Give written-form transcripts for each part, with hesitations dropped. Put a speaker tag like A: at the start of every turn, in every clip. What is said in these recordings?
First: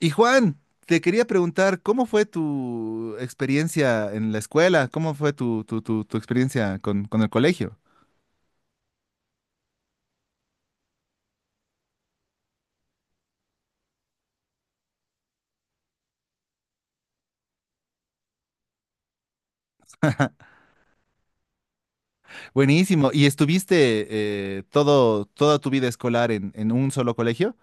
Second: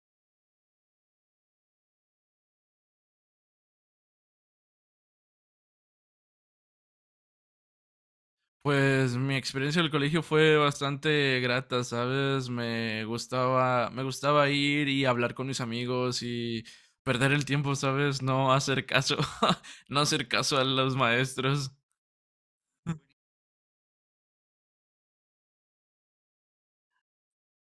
A: Y Juan, te quería preguntar, ¿cómo fue tu experiencia en la escuela? ¿Cómo fue tu experiencia con el colegio?
B: Pues mi experiencia del colegio fue bastante grata, ¿sabes? Me gustaba ir y hablar con mis amigos y perder el tiempo, ¿sabes? No hacer caso, no hacer caso a los maestros.
A: Buenísimo. ¿Y estuviste toda tu vida escolar en un solo colegio?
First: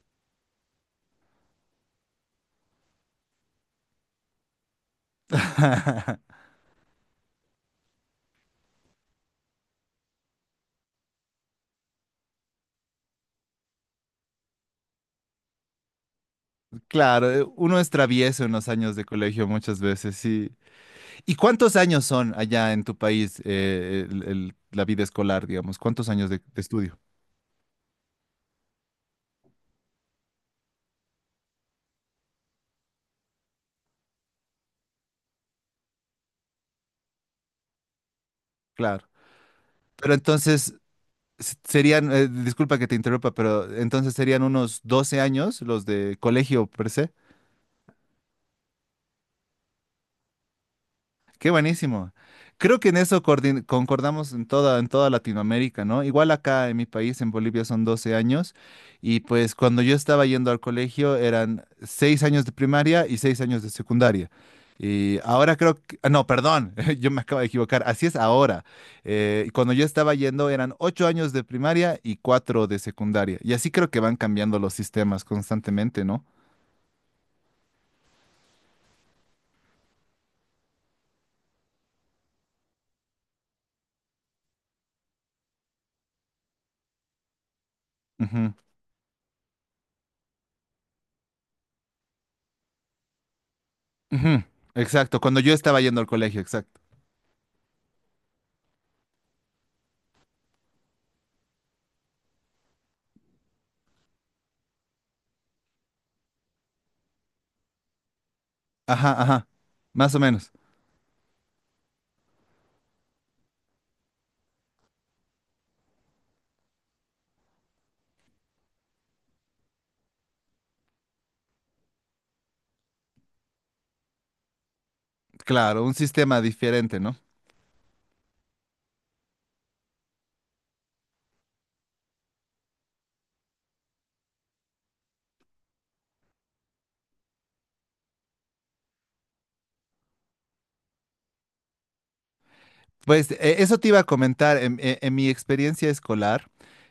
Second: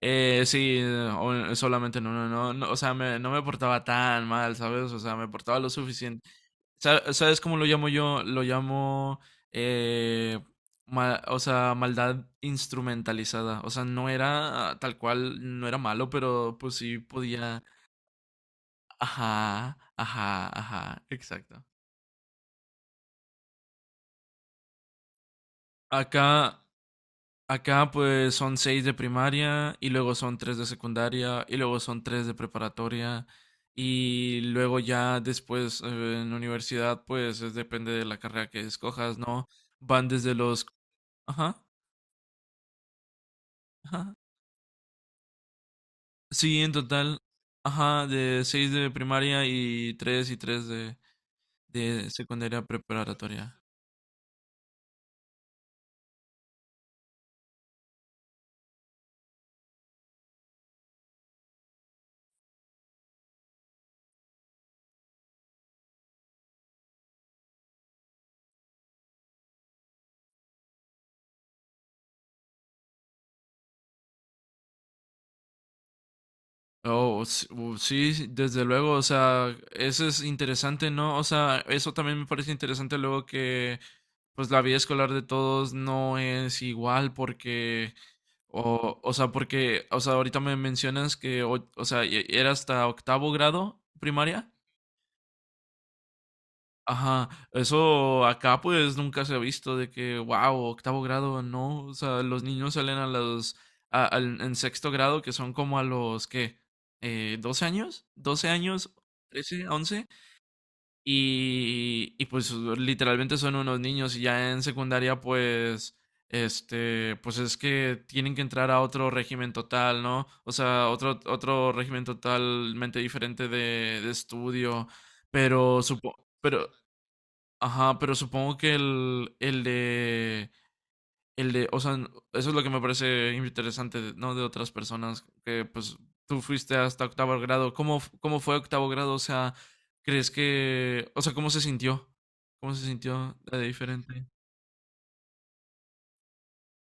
B: Sí, solamente no, no, no, no, o sea, no me portaba tan mal, ¿sabes? O sea, me portaba lo suficiente. ¿Sabes cómo lo llamo yo? Lo llamo eh, o sea, maldad instrumentalizada. O sea, no era tal cual, no era malo, pero pues sí
A: Claro,
B: podía.
A: uno es travieso en los años de colegio
B: Ajá,
A: muchas veces,
B: ajá,
A: sí.
B: ajá,
A: ¿Y
B: exacto.
A: cuántos años son allá en tu país la vida escolar, digamos? ¿Cuántos años de
B: Acá,
A: estudio?
B: acá pues son seis de primaria y luego son tres de secundaria y luego son tres de preparatoria y luego ya después en la universidad pues depende de la carrera que
A: Claro.
B: escojas, ¿no? Van
A: Pero
B: desde los...
A: entonces,
B: Ajá.
A: serían, disculpa que te interrumpa, pero entonces
B: Ajá.
A: serían unos 12 años los de
B: Sí,
A: colegio
B: en
A: per se.
B: total, ajá, de 6 de primaria y 3
A: Qué
B: de
A: buenísimo.
B: secundaria,
A: Creo que en eso
B: preparatoria.
A: concordamos en toda, Latinoamérica, ¿no? Igual acá en mi país, en Bolivia, son 12 años y pues cuando yo estaba yendo al colegio eran 6 años de primaria y 6 años de secundaria. Y ahora creo que, ah, no, perdón, yo me acabo de equivocar, así es ahora. Cuando yo estaba yendo eran 8 años de primaria y 4 de secundaria. Y así creo que van cambiando los sistemas constantemente, ¿no?
B: Oh, sí, sí, desde luego, o sea, eso es interesante, ¿no? O sea, eso también me parece interesante luego que, pues, la vida escolar de todos no es igual porque,
A: Ujú,
B: o sea, porque, o sea, ahorita me mencionas que, o sea, era hasta octavo grado
A: ujú.
B: primaria.
A: Exacto, cuando yo estaba yendo al colegio, exacto.
B: Ajá, eso acá pues nunca se ha visto de que, wow, octavo grado, no, o sea, los niños salen a los, en sexto grado, que son como a los, ¿qué? ¿12 años? ¿12 años?
A: Ajá, ajá.
B: ¿Trece? ¿Once?
A: Más o menos.
B: Y pues literalmente son unos niños y ya en secundaria pues, este, pues es que tienen que entrar a otro régimen total, ¿no? O sea, otro régimen totalmente diferente de estudio, pero
A: Claro, un
B: supongo...
A: sistema
B: Pero,
A: diferente, ¿no?
B: ajá, pero supongo que el de, o sea, eso es lo que me parece interesante, ¿no? De otras personas, que pues tú fuiste hasta octavo grado. ¿Cómo, cómo fue octavo grado? O sea, ¿crees que, o sea, cómo se sintió? ¿Cómo se
A: Pues
B: sintió de
A: eso te iba a
B: diferente?
A: comentar. En mi experiencia escolar,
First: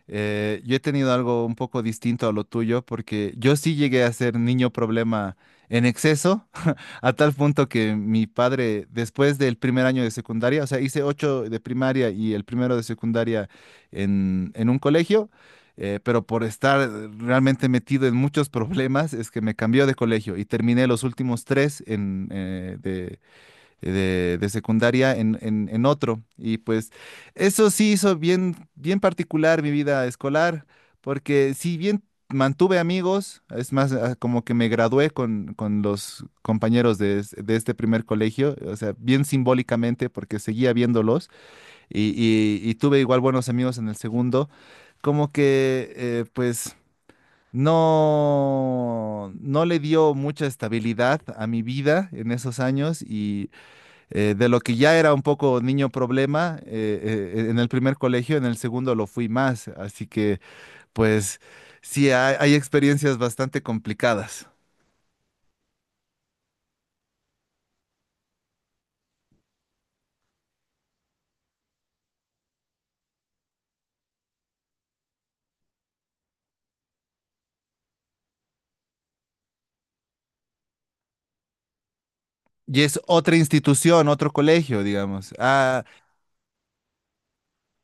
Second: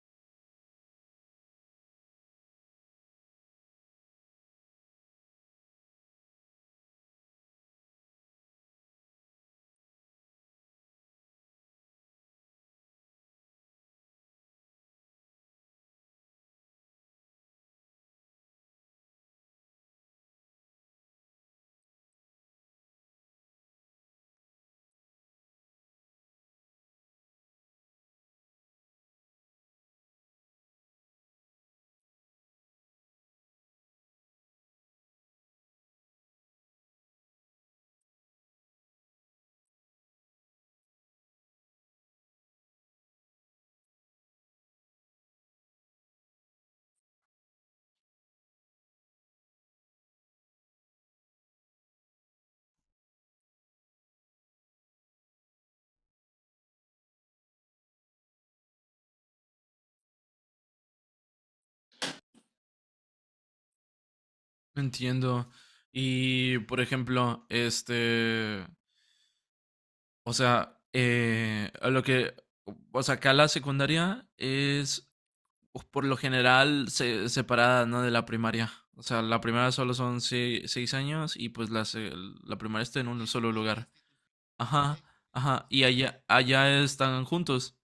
A: yo he tenido algo un poco distinto a lo tuyo, porque yo sí llegué a ser niño problema en exceso, a tal punto que mi padre, después del primer año de secundaria, o sea, hice 8 de primaria y el primero de secundaria en un colegio, pero por estar realmente metido en muchos problemas, es que me cambió de colegio y terminé los últimos 3 de secundaria en otro. Y pues eso sí hizo bien, bien particular mi vida escolar, porque si bien mantuve amigos, es más, como que me gradué con los compañeros de este primer colegio, o sea, bien simbólicamente, porque seguía viéndolos y, y tuve igual buenos amigos en el segundo, como que pues... No, no le dio mucha estabilidad a mi vida en esos años y de lo que ya era un poco niño problema, en el primer colegio, en el segundo lo fui más. Así que, pues, sí, hay experiencias bastante complicadas.
B: Entiendo. Y, por ejemplo, este, o sea, a lo que, o sea, acá la secundaria es, pues, por lo general separada, ¿no? De la primaria. O sea, la primaria solo son seis años y pues la
A: Y
B: primaria
A: es
B: está en un
A: otra
B: solo lugar.
A: institución, otro colegio,
B: Ajá,
A: digamos.
B: ajá. Y allá están juntos.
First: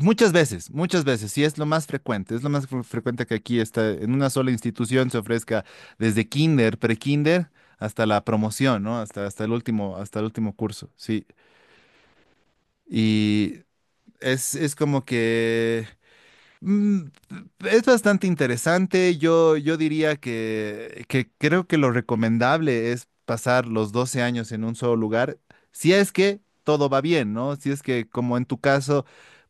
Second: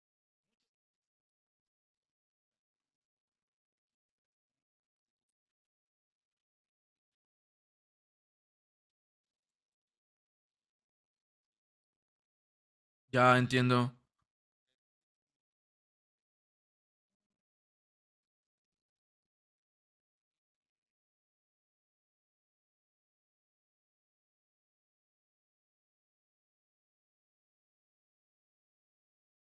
A: Muchas veces, muchas veces, sí es lo más frecuente. Es lo más frecuente que aquí está, en una sola institución se ofrezca desde kinder, pre-kinder, hasta la promoción, ¿no? Hasta, hasta el último curso, sí.
B: Ya
A: Y
B: entiendo.
A: es, como que Mm, es bastante interesante. Yo diría que, creo que lo recomendable es pasar los 12 años en un solo lugar, si es que todo va bien, ¿no? Si es que, como en tu caso,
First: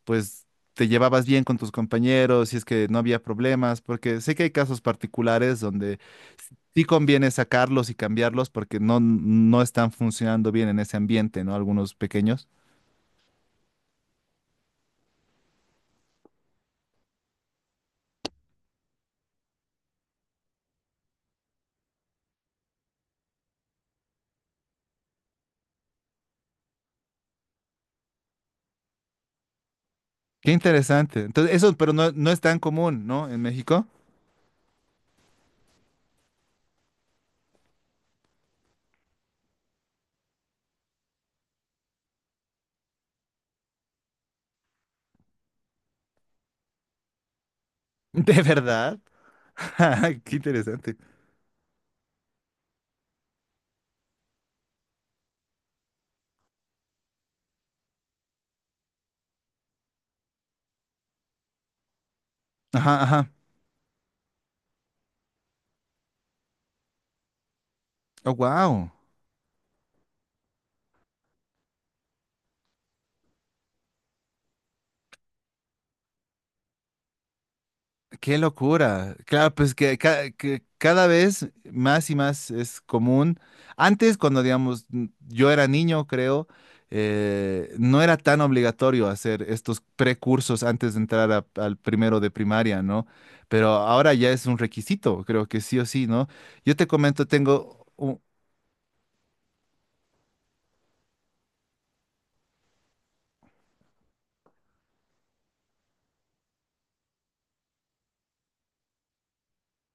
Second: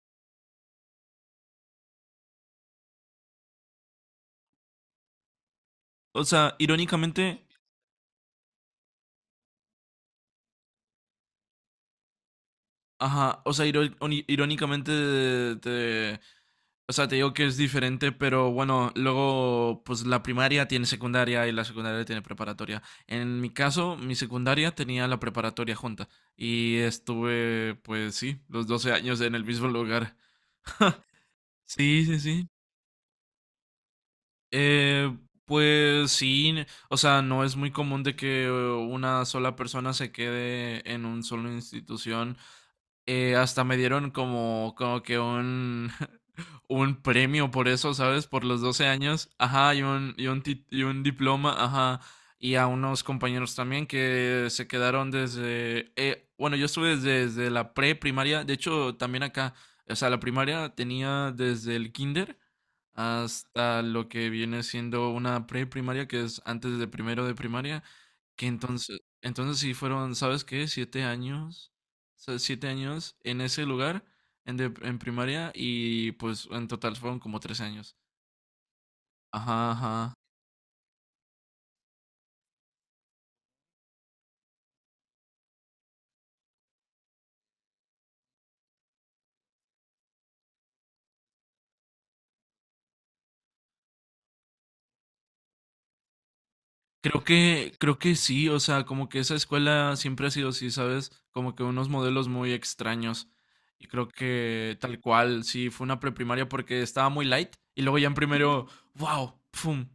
A: pues te llevabas bien con tus compañeros, si es que no había problemas, porque sé que hay casos particulares donde
B: O sea,
A: sí conviene
B: irónicamente,
A: sacarlos y cambiarlos porque no, no están funcionando bien en ese ambiente, ¿no? Algunos pequeños.
B: ajá. O sea, irónicamente te. O sea, te digo que es diferente, pero bueno, luego pues la primaria tiene secundaria y la secundaria tiene preparatoria. En mi caso, mi secundaria tenía la preparatoria junta y estuve, pues sí, los 12 años en el mismo lugar.
A: Qué interesante. Entonces, eso, pero
B: Sí,
A: no,
B: sí,
A: no es
B: sí.
A: tan común, ¿no? En México.
B: Eh, pues sí, o sea, no es muy común de que una sola persona se quede en un solo institución, hasta me dieron como, que un, un premio por eso, ¿sabes?
A: ¿De
B: Por los 12
A: verdad?
B: años, ajá,
A: Qué
B: y
A: interesante.
B: un diploma, ajá, y a unos compañeros también que se quedaron desde, bueno, yo estuve desde la pre-primaria, de hecho, también acá, o sea, la primaria tenía desde el kinder
A: Ajá, ajá.
B: hasta lo que viene siendo una pre-primaria, que es antes de primero de primaria.
A: Oh,
B: Que
A: wow.
B: entonces sí fueron, ¿sabes qué? 7 años, sea, 7 años en ese lugar, en primaria, y pues en total fueron como 3 años.
A: Qué locura. Claro,
B: Ajá,
A: pues que,
B: ajá.
A: que cada vez más y más es común. Antes, cuando digamos, yo era niño, creo, no era tan obligatorio hacer estos precursos antes de entrar al primero de primaria, ¿no? Pero ahora ya es un requisito, creo que sí o sí, ¿no? Yo te comento, tengo
B: Creo que
A: un-
B: sí, o sea, como que esa escuela siempre ha sido así, ¿sabes? Como que unos modelos muy extraños. Y creo que, tal cual, sí, fue una preprimaria porque estaba muy light. Y luego ya en primero, wow, pum.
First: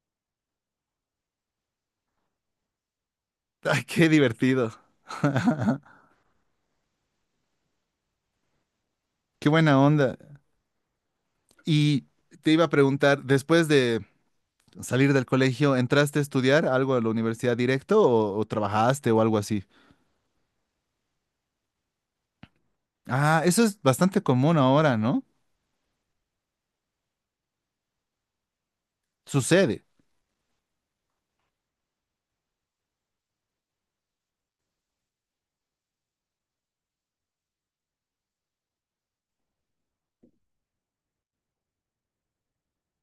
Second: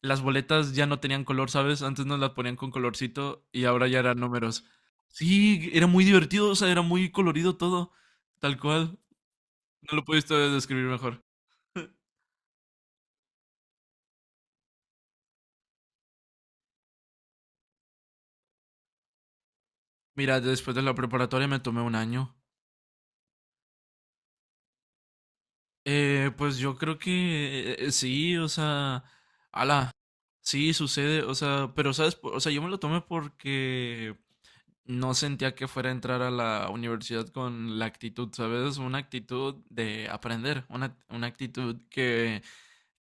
B: Las boletas ya no tenían color, ¿sabes? Antes nos las ponían con colorcito y
A: ¡Ay,
B: ahora ya
A: qué
B: eran números.
A: divertido!
B: Sí, era muy divertido, o sea, era muy colorido todo, tal cual.
A: ¡Qué buena
B: No lo
A: onda!
B: pudiste describir mejor.
A: Y te iba a preguntar, después de salir del colegio, ¿entraste a estudiar algo a la universidad directo o, trabajaste o algo así?
B: Mira, después de la preparatoria me tomé un año.
A: Ah, eso es bastante común ahora, ¿no?
B: Pues yo creo que sí, o sea,
A: Sucede.
B: ala, sí sucede, o sea, pero sabes, o sea, yo me lo tomé porque no sentía que fuera a entrar a la universidad con la actitud, ¿sabes? Una actitud de aprender, una actitud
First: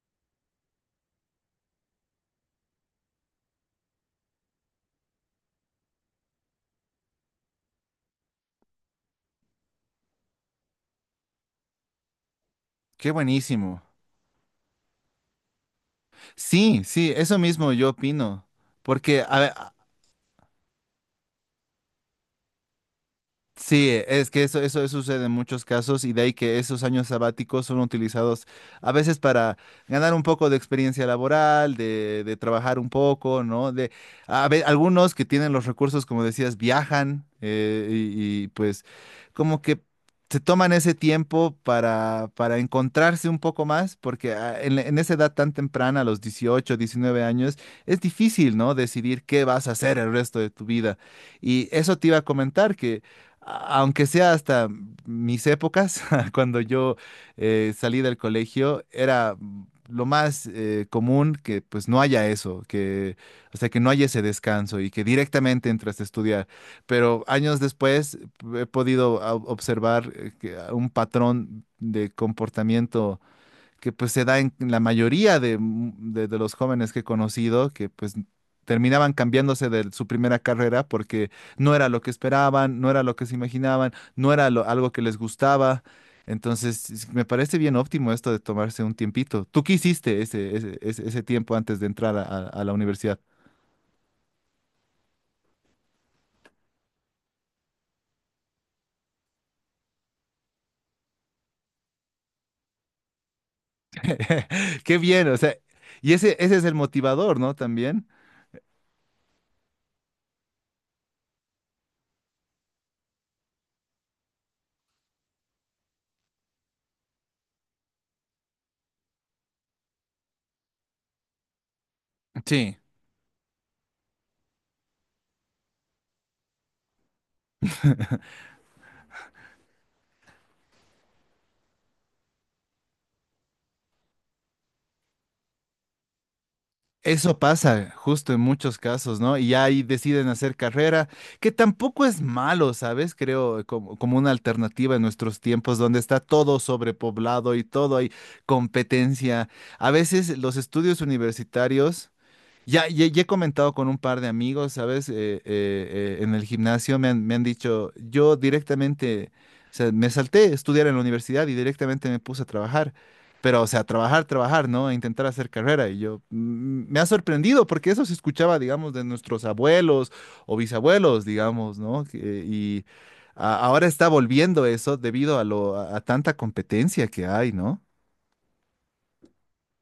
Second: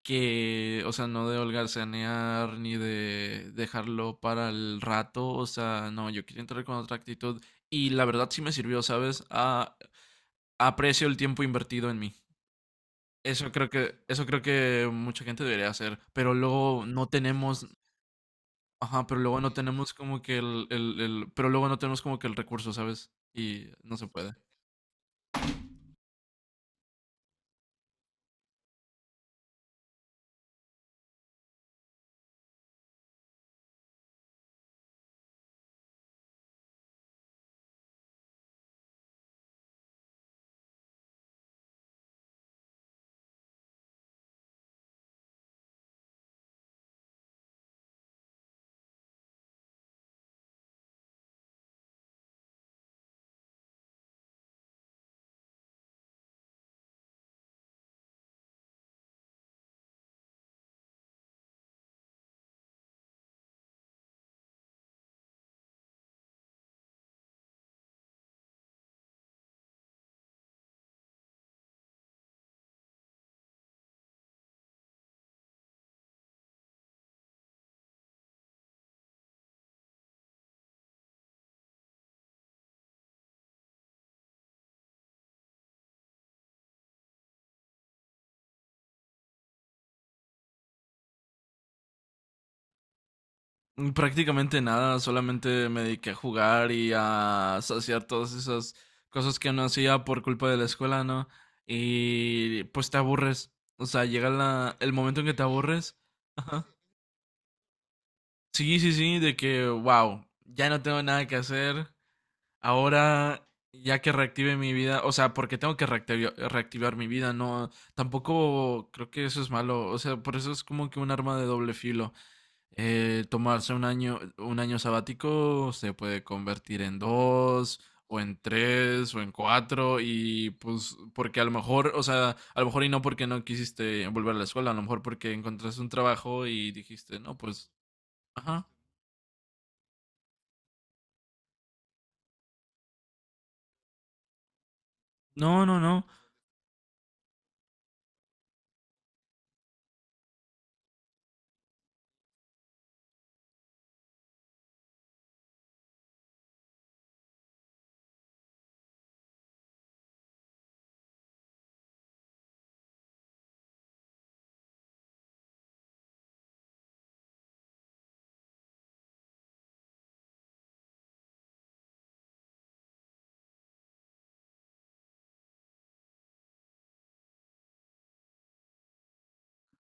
B: que, o sea, no de holgarzanear ni de dejarlo para el rato, o sea, no, yo quería entrar con otra actitud y la verdad sí me sirvió, ¿sabes? Aprecio el tiempo invertido en mí.
A: Qué buenísimo.
B: Eso creo que mucha gente debería hacer, pero
A: Sí,
B: luego no
A: sí, eso
B: tenemos,
A: mismo yo opino.
B: ajá,
A: Porque
B: pero luego no
A: a,
B: tenemos como que el, pero luego no tenemos como que el recurso, ¿sabes? Y
A: Sí,
B: no se
A: es
B: puede.
A: que eso, sucede en muchos casos y de ahí que esos años sabáticos son utilizados a veces para ganar un poco de experiencia laboral, de, trabajar un poco, ¿no? Algunos que tienen los recursos, como decías, viajan pues como que se toman ese tiempo para, encontrarse un poco más, porque en esa edad tan temprana, a los 18 19 años, es difícil, ¿no? Decidir qué vas a hacer el resto de tu vida. Y eso te iba a comentar que aunque sea hasta mis épocas, cuando yo salí del colegio, era lo más común que pues no haya eso, que, o sea, que no haya ese descanso y que directamente entras a estudiar. Pero años después he podido observar que, un patrón de comportamiento que pues se da en la mayoría de los jóvenes que he conocido, que pues terminaban cambiándose de su primera carrera porque no era lo que esperaban, no era lo que se imaginaban, no era algo que les gustaba. Entonces, me parece bien óptimo esto de tomarse un tiempito. ¿Tú qué hiciste ese tiempo antes de entrar a la universidad?
B: Prácticamente nada, solamente me dediqué a jugar y a saciar todas esas cosas que no hacía por culpa de la escuela, ¿no? Y pues te aburres. O sea, llega el
A: Qué
B: momento
A: bien,
B: en que
A: o
B: te
A: sea,
B: aburres.
A: y ese, es
B: Ajá.
A: el motivador, ¿no? También.
B: Sí, sí, sí, de que, wow, ya no tengo nada que hacer. Ahora, ya que reactive mi vida, o sea, porque tengo que reactivar mi vida, no, tampoco creo que eso es malo, o sea, por eso es como que un arma de doble filo.
A: Sí.
B: Tomarse un año sabático se puede convertir en dos, o en tres, o en cuatro, y pues porque a lo mejor, o sea, a lo mejor y no porque no quisiste volver a la escuela, a lo mejor porque encontraste un trabajo y dijiste, no,
A: Eso
B: pues,
A: pasa justo en
B: ajá,
A: muchos casos, ¿no? Y ahí deciden hacer carrera, que tampoco es malo, ¿sabes? Creo como, como una alternativa en nuestros
B: no,
A: tiempos
B: no,
A: donde
B: no.
A: está todo sobrepoblado y todo hay competencia. A veces los estudios universitarios ya he comentado con un par de amigos, ¿sabes? En el gimnasio me han dicho, yo directamente, o sea, me salté a estudiar en la universidad y directamente me puse a trabajar. Pero, o sea, trabajar, trabajar, ¿no? A intentar hacer carrera. Y yo, me ha sorprendido porque eso se escuchaba, digamos, de nuestros abuelos o bisabuelos, digamos, ¿no? Que- y ahora está volviendo eso debido a lo, a tanta competencia que hay, ¿no?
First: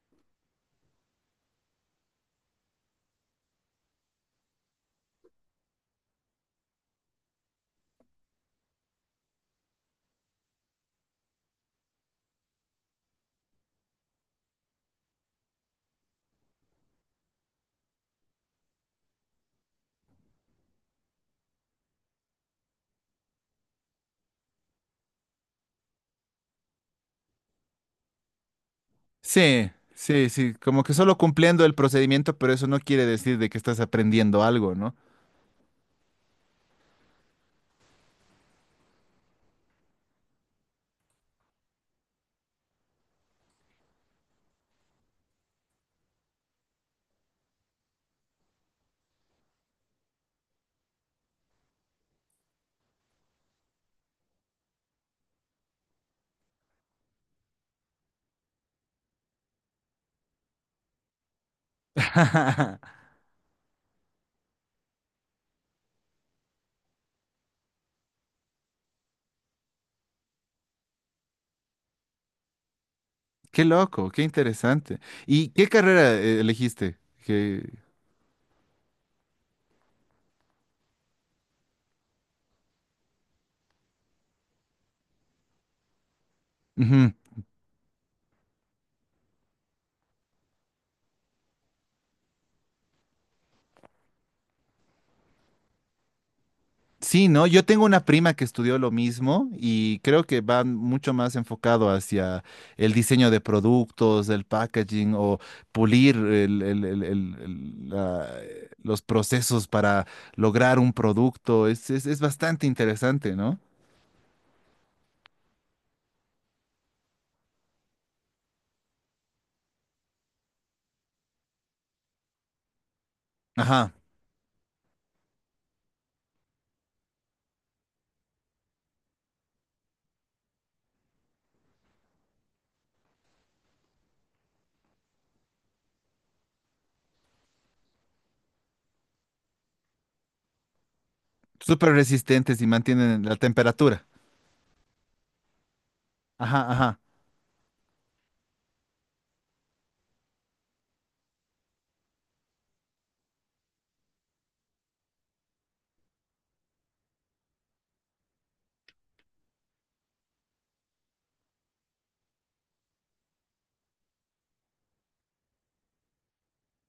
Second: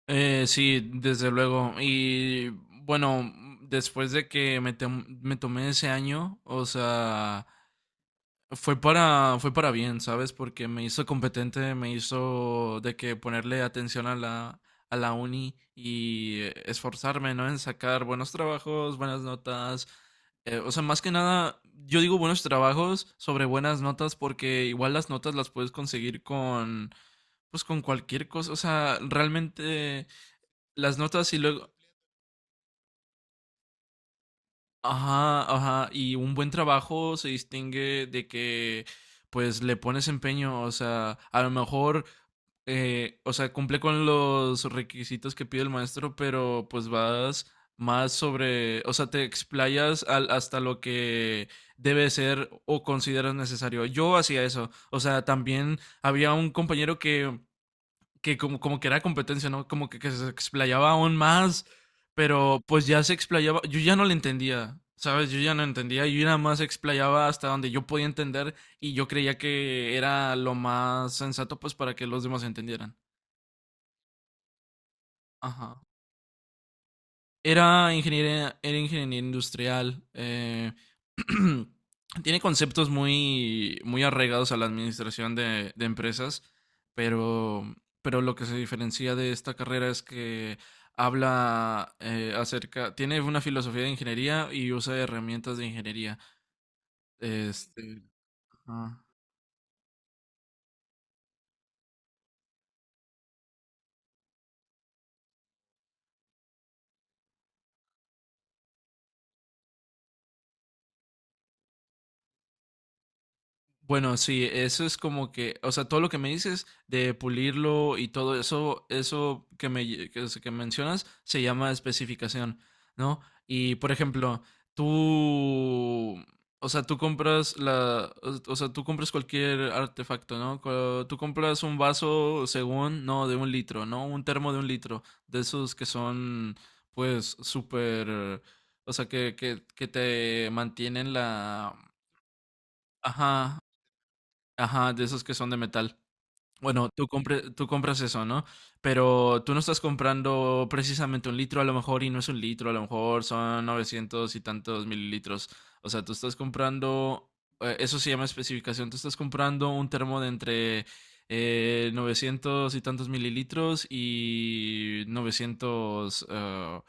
B: Sí, desde luego. Y bueno, después de que me tomé ese año, o sea, fue para bien, ¿sabes? Porque me hizo competente, me hizo de que ponerle atención a la uni y esforzarme, ¿no? En sacar buenos trabajos, buenas notas. O sea, más que nada, yo digo buenos trabajos sobre buenas notas porque igual las notas las puedes conseguir con, pues, con cualquier cosa. O sea,
A: Sí,
B: realmente
A: sí, sí, como que
B: las
A: solo
B: notas y
A: cumpliendo
B: luego,
A: el procedimiento, pero eso no quiere decir de que estás aprendiendo algo, ¿no?
B: ajá, ajá, y un buen trabajo se distingue de que, pues, le pones empeño, o sea, a lo mejor, o sea, cumple con los requisitos que pide el maestro, pero pues vas más sobre, o sea, te explayas hasta lo que debe ser o consideras necesario. Yo hacía eso, o sea, también había un compañero que, como que era competencia, ¿no? Como que se explayaba aún más, pero pues ya se explayaba, yo ya no le entendía, ¿sabes? Yo ya no entendía, yo nada más explayaba hasta donde yo podía entender, y yo creía que era lo más sensato pues para que los demás entendieran.
A: Qué loco, qué interesante. ¿Y qué
B: Ajá.
A: carrera elegiste? Que...
B: Era ingeniero industrial. Tiene conceptos muy, muy arraigados a la administración de empresas,
A: Ujú.
B: pero, pero lo que se diferencia de esta carrera es que habla acerca, tiene una filosofía de ingeniería y usa herramientas de ingeniería.
A: Sí, ¿no? Yo tengo
B: Este,
A: una prima que estudió lo
B: ajá.
A: mismo y creo que va mucho más enfocado hacia el diseño de productos, el packaging o pulir el- la- los procesos para lograr un producto. Es bastante interesante, ¿no?
B: Bueno, sí, eso es como que, o sea, todo lo que me dices de pulirlo y todo eso, eso que que mencionas se llama especificación, ¿no? Y por
A: Ajá.
B: ejemplo, tú, o sea, tú compras la, o sea, tú compras cualquier artefacto, ¿no? Tú compras un vaso según, no, de un litro, ¿no? Un termo de un litro, de esos que son, pues, súper, o sea, que te mantienen la,
A: Súper resistentes y mantienen la
B: ajá.
A: temperatura.
B: Ajá, de esos que son de metal.
A: Ajá,
B: Bueno,
A: ajá.
B: tú compras eso, ¿no? Pero tú no estás comprando precisamente un litro, a lo mejor, y no es un litro, a lo mejor son 900 y tantos mililitros. O sea, tú estás comprando, eso se llama especificación, tú estás comprando un termo de entre 900 y tantos mililitros y 900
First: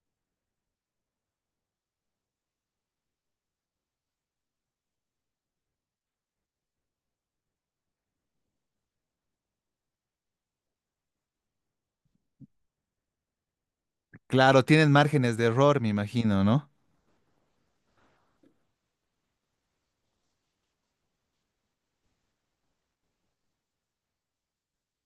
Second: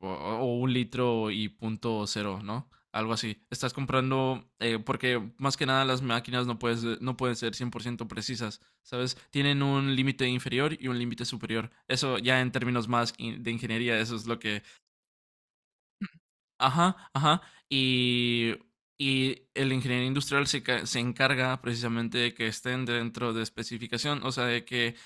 B: o un litro y punto cero, ¿no? Algo así. Estás comprando, porque más que nada las máquinas no pueden ser 100% precisas. ¿Sabes? Tienen un límite inferior y un límite superior. Eso ya en términos más de ingeniería, eso es lo que...
A: Claro, tienen márgenes de error, me imagino, ¿no?
B: Ajá, ajá. Y, y el ingeniero industrial se encarga precisamente de que estén dentro de especificación, o sea, de que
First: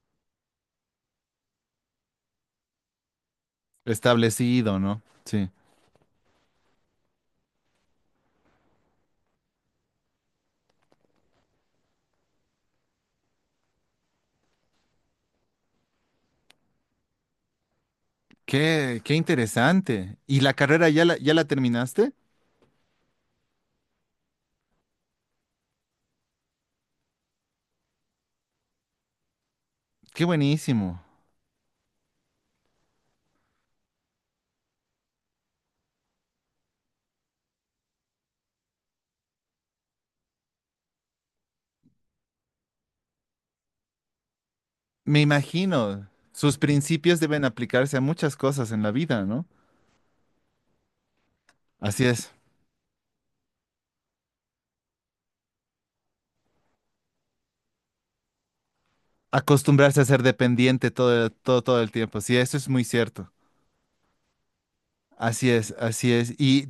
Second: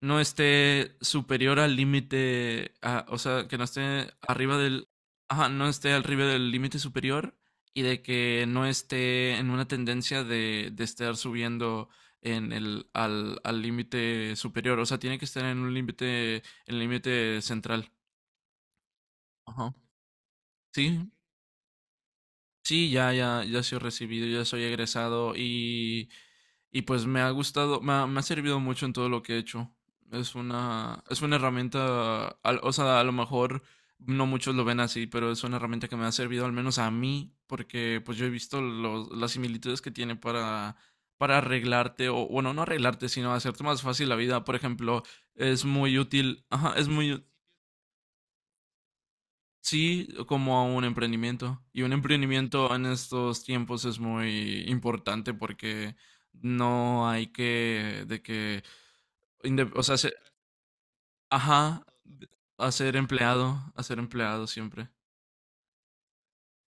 B: no esté superior al límite, o sea, que no esté arriba
A: Establecido,
B: del,
A: ¿no?
B: ajá,
A: Sí.
B: no esté arriba del límite superior y de que no esté en una tendencia de estar subiendo en al límite superior, o sea, tiene que estar en un límite, el límite central.
A: Qué
B: Ajá.
A: interesante. ¿Y la carrera
B: Sí,
A: ya la terminaste?
B: sí, ya, ya, ya soy recibido, ya soy egresado y pues me ha gustado, me ha servido mucho en todo lo que he hecho.
A: Qué buenísimo.
B: Es una herramienta, o sea, a lo mejor no muchos lo ven así, pero es una herramienta que me ha servido al menos a mí, porque pues yo he visto las similitudes que tiene para, arreglarte, o bueno, no arreglarte, sino hacerte más fácil la vida. Por ejemplo,
A: Me
B: es muy
A: imagino,
B: útil,
A: sus
B: ajá, es
A: principios
B: muy...
A: deben aplicarse a muchas cosas en la vida, ¿no?
B: Sí, como a un emprendimiento. Y un
A: Así es.
B: emprendimiento en estos tiempos es muy importante porque no hay que, de que, o sea,
A: Acostumbrarse a ser dependiente todo
B: ajá,
A: el tiempo. Sí, eso es muy cierto.
B: a ser empleado siempre.
A: Así es, así es. Y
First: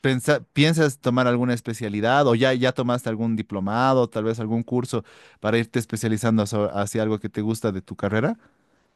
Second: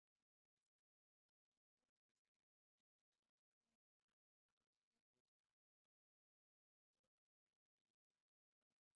A: ¿piensas tomar alguna especialidad o ya, tomaste algún diplomado, tal vez algún curso para irte especializando hacia algo que te gusta de tu carrera?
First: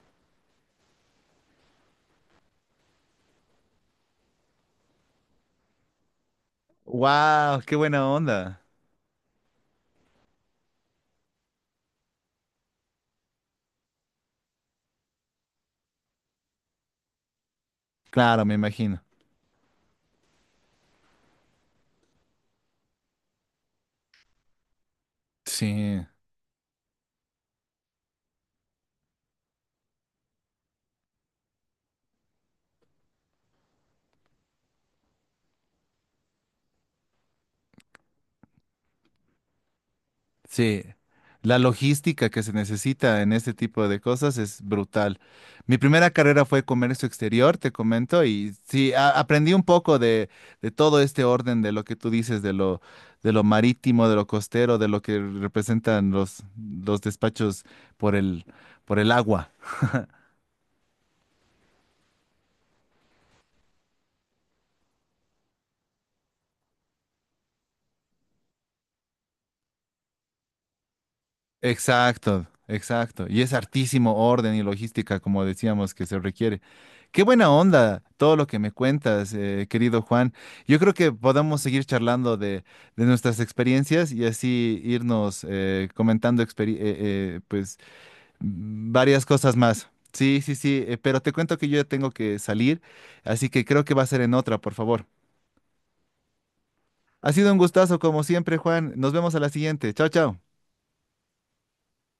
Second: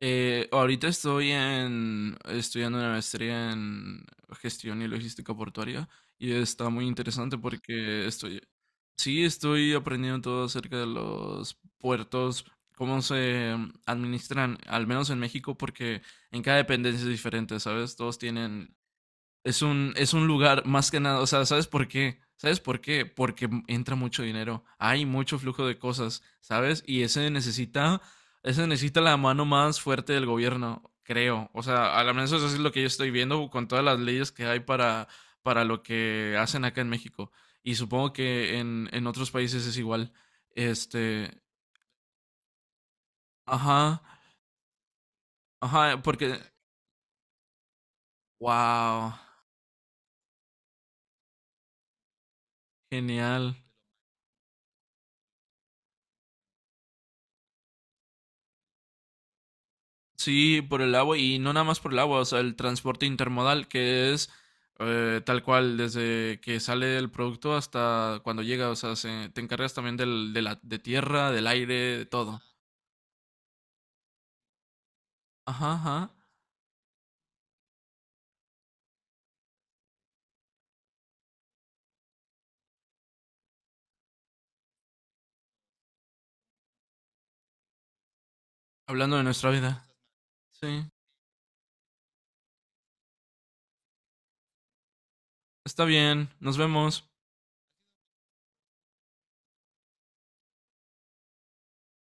B: Ahorita estoy estudiando una maestría en gestión y logística portuaria y está muy interesante
A: ¡Wow! ¡Qué buena
B: porque estoy,
A: onda!
B: sí, estoy aprendiendo todo acerca de los puertos, cómo se administran, al menos en México, porque en cada dependencia es diferente, ¿sabes? Todos
A: Claro, me
B: tienen,
A: imagino.
B: es un lugar más que nada, o sea, ¿sabes por qué? ¿Sabes por qué? Porque entra mucho dinero, hay mucho flujo de
A: Sí.
B: cosas, ¿sabes? Y ese necesita la mano más fuerte del gobierno, creo. O sea, a lo menos eso es lo que yo estoy viendo con todas las leyes que hay para, lo que hacen acá en México. Y supongo que en otros países es igual.
A: Sí,
B: Este,
A: la logística que se necesita en este tipo de
B: ajá,
A: cosas es brutal. Mi
B: ajá,
A: primera
B: porque,
A: carrera fue comercio exterior, te comento, y sí,
B: wow,
A: aprendí un poco de todo este orden de lo que tú dices, de lo
B: genial.
A: marítimo, de lo costero, de lo que representan los despachos por el, por el agua.
B: Sí, por el agua y no nada más por el agua, o sea, el transporte intermodal que es tal cual desde que sale el producto hasta cuando llega, o sea, te encargas también del, de la de tierra, del aire, de todo.
A: Exacto, exacto. Y es hartísimo orden y logística, como
B: Ajá,
A: decíamos, que
B: ajá.
A: se requiere. Qué buena onda todo lo que me cuentas, querido Juan. Yo creo que podamos seguir charlando de nuestras experiencias y así irnos comentando pues,
B: Hablando de
A: varias
B: nuestra
A: cosas
B: vida.
A: más. Sí, sí, sí,
B: Sí.
A: pero te cuento que yo ya tengo que salir, así que creo que va a ser en otra, por favor.
B: Está bien, nos vemos.
A: Ha sido un gustazo como siempre, Juan. Nos vemos a la siguiente. Chao, chao.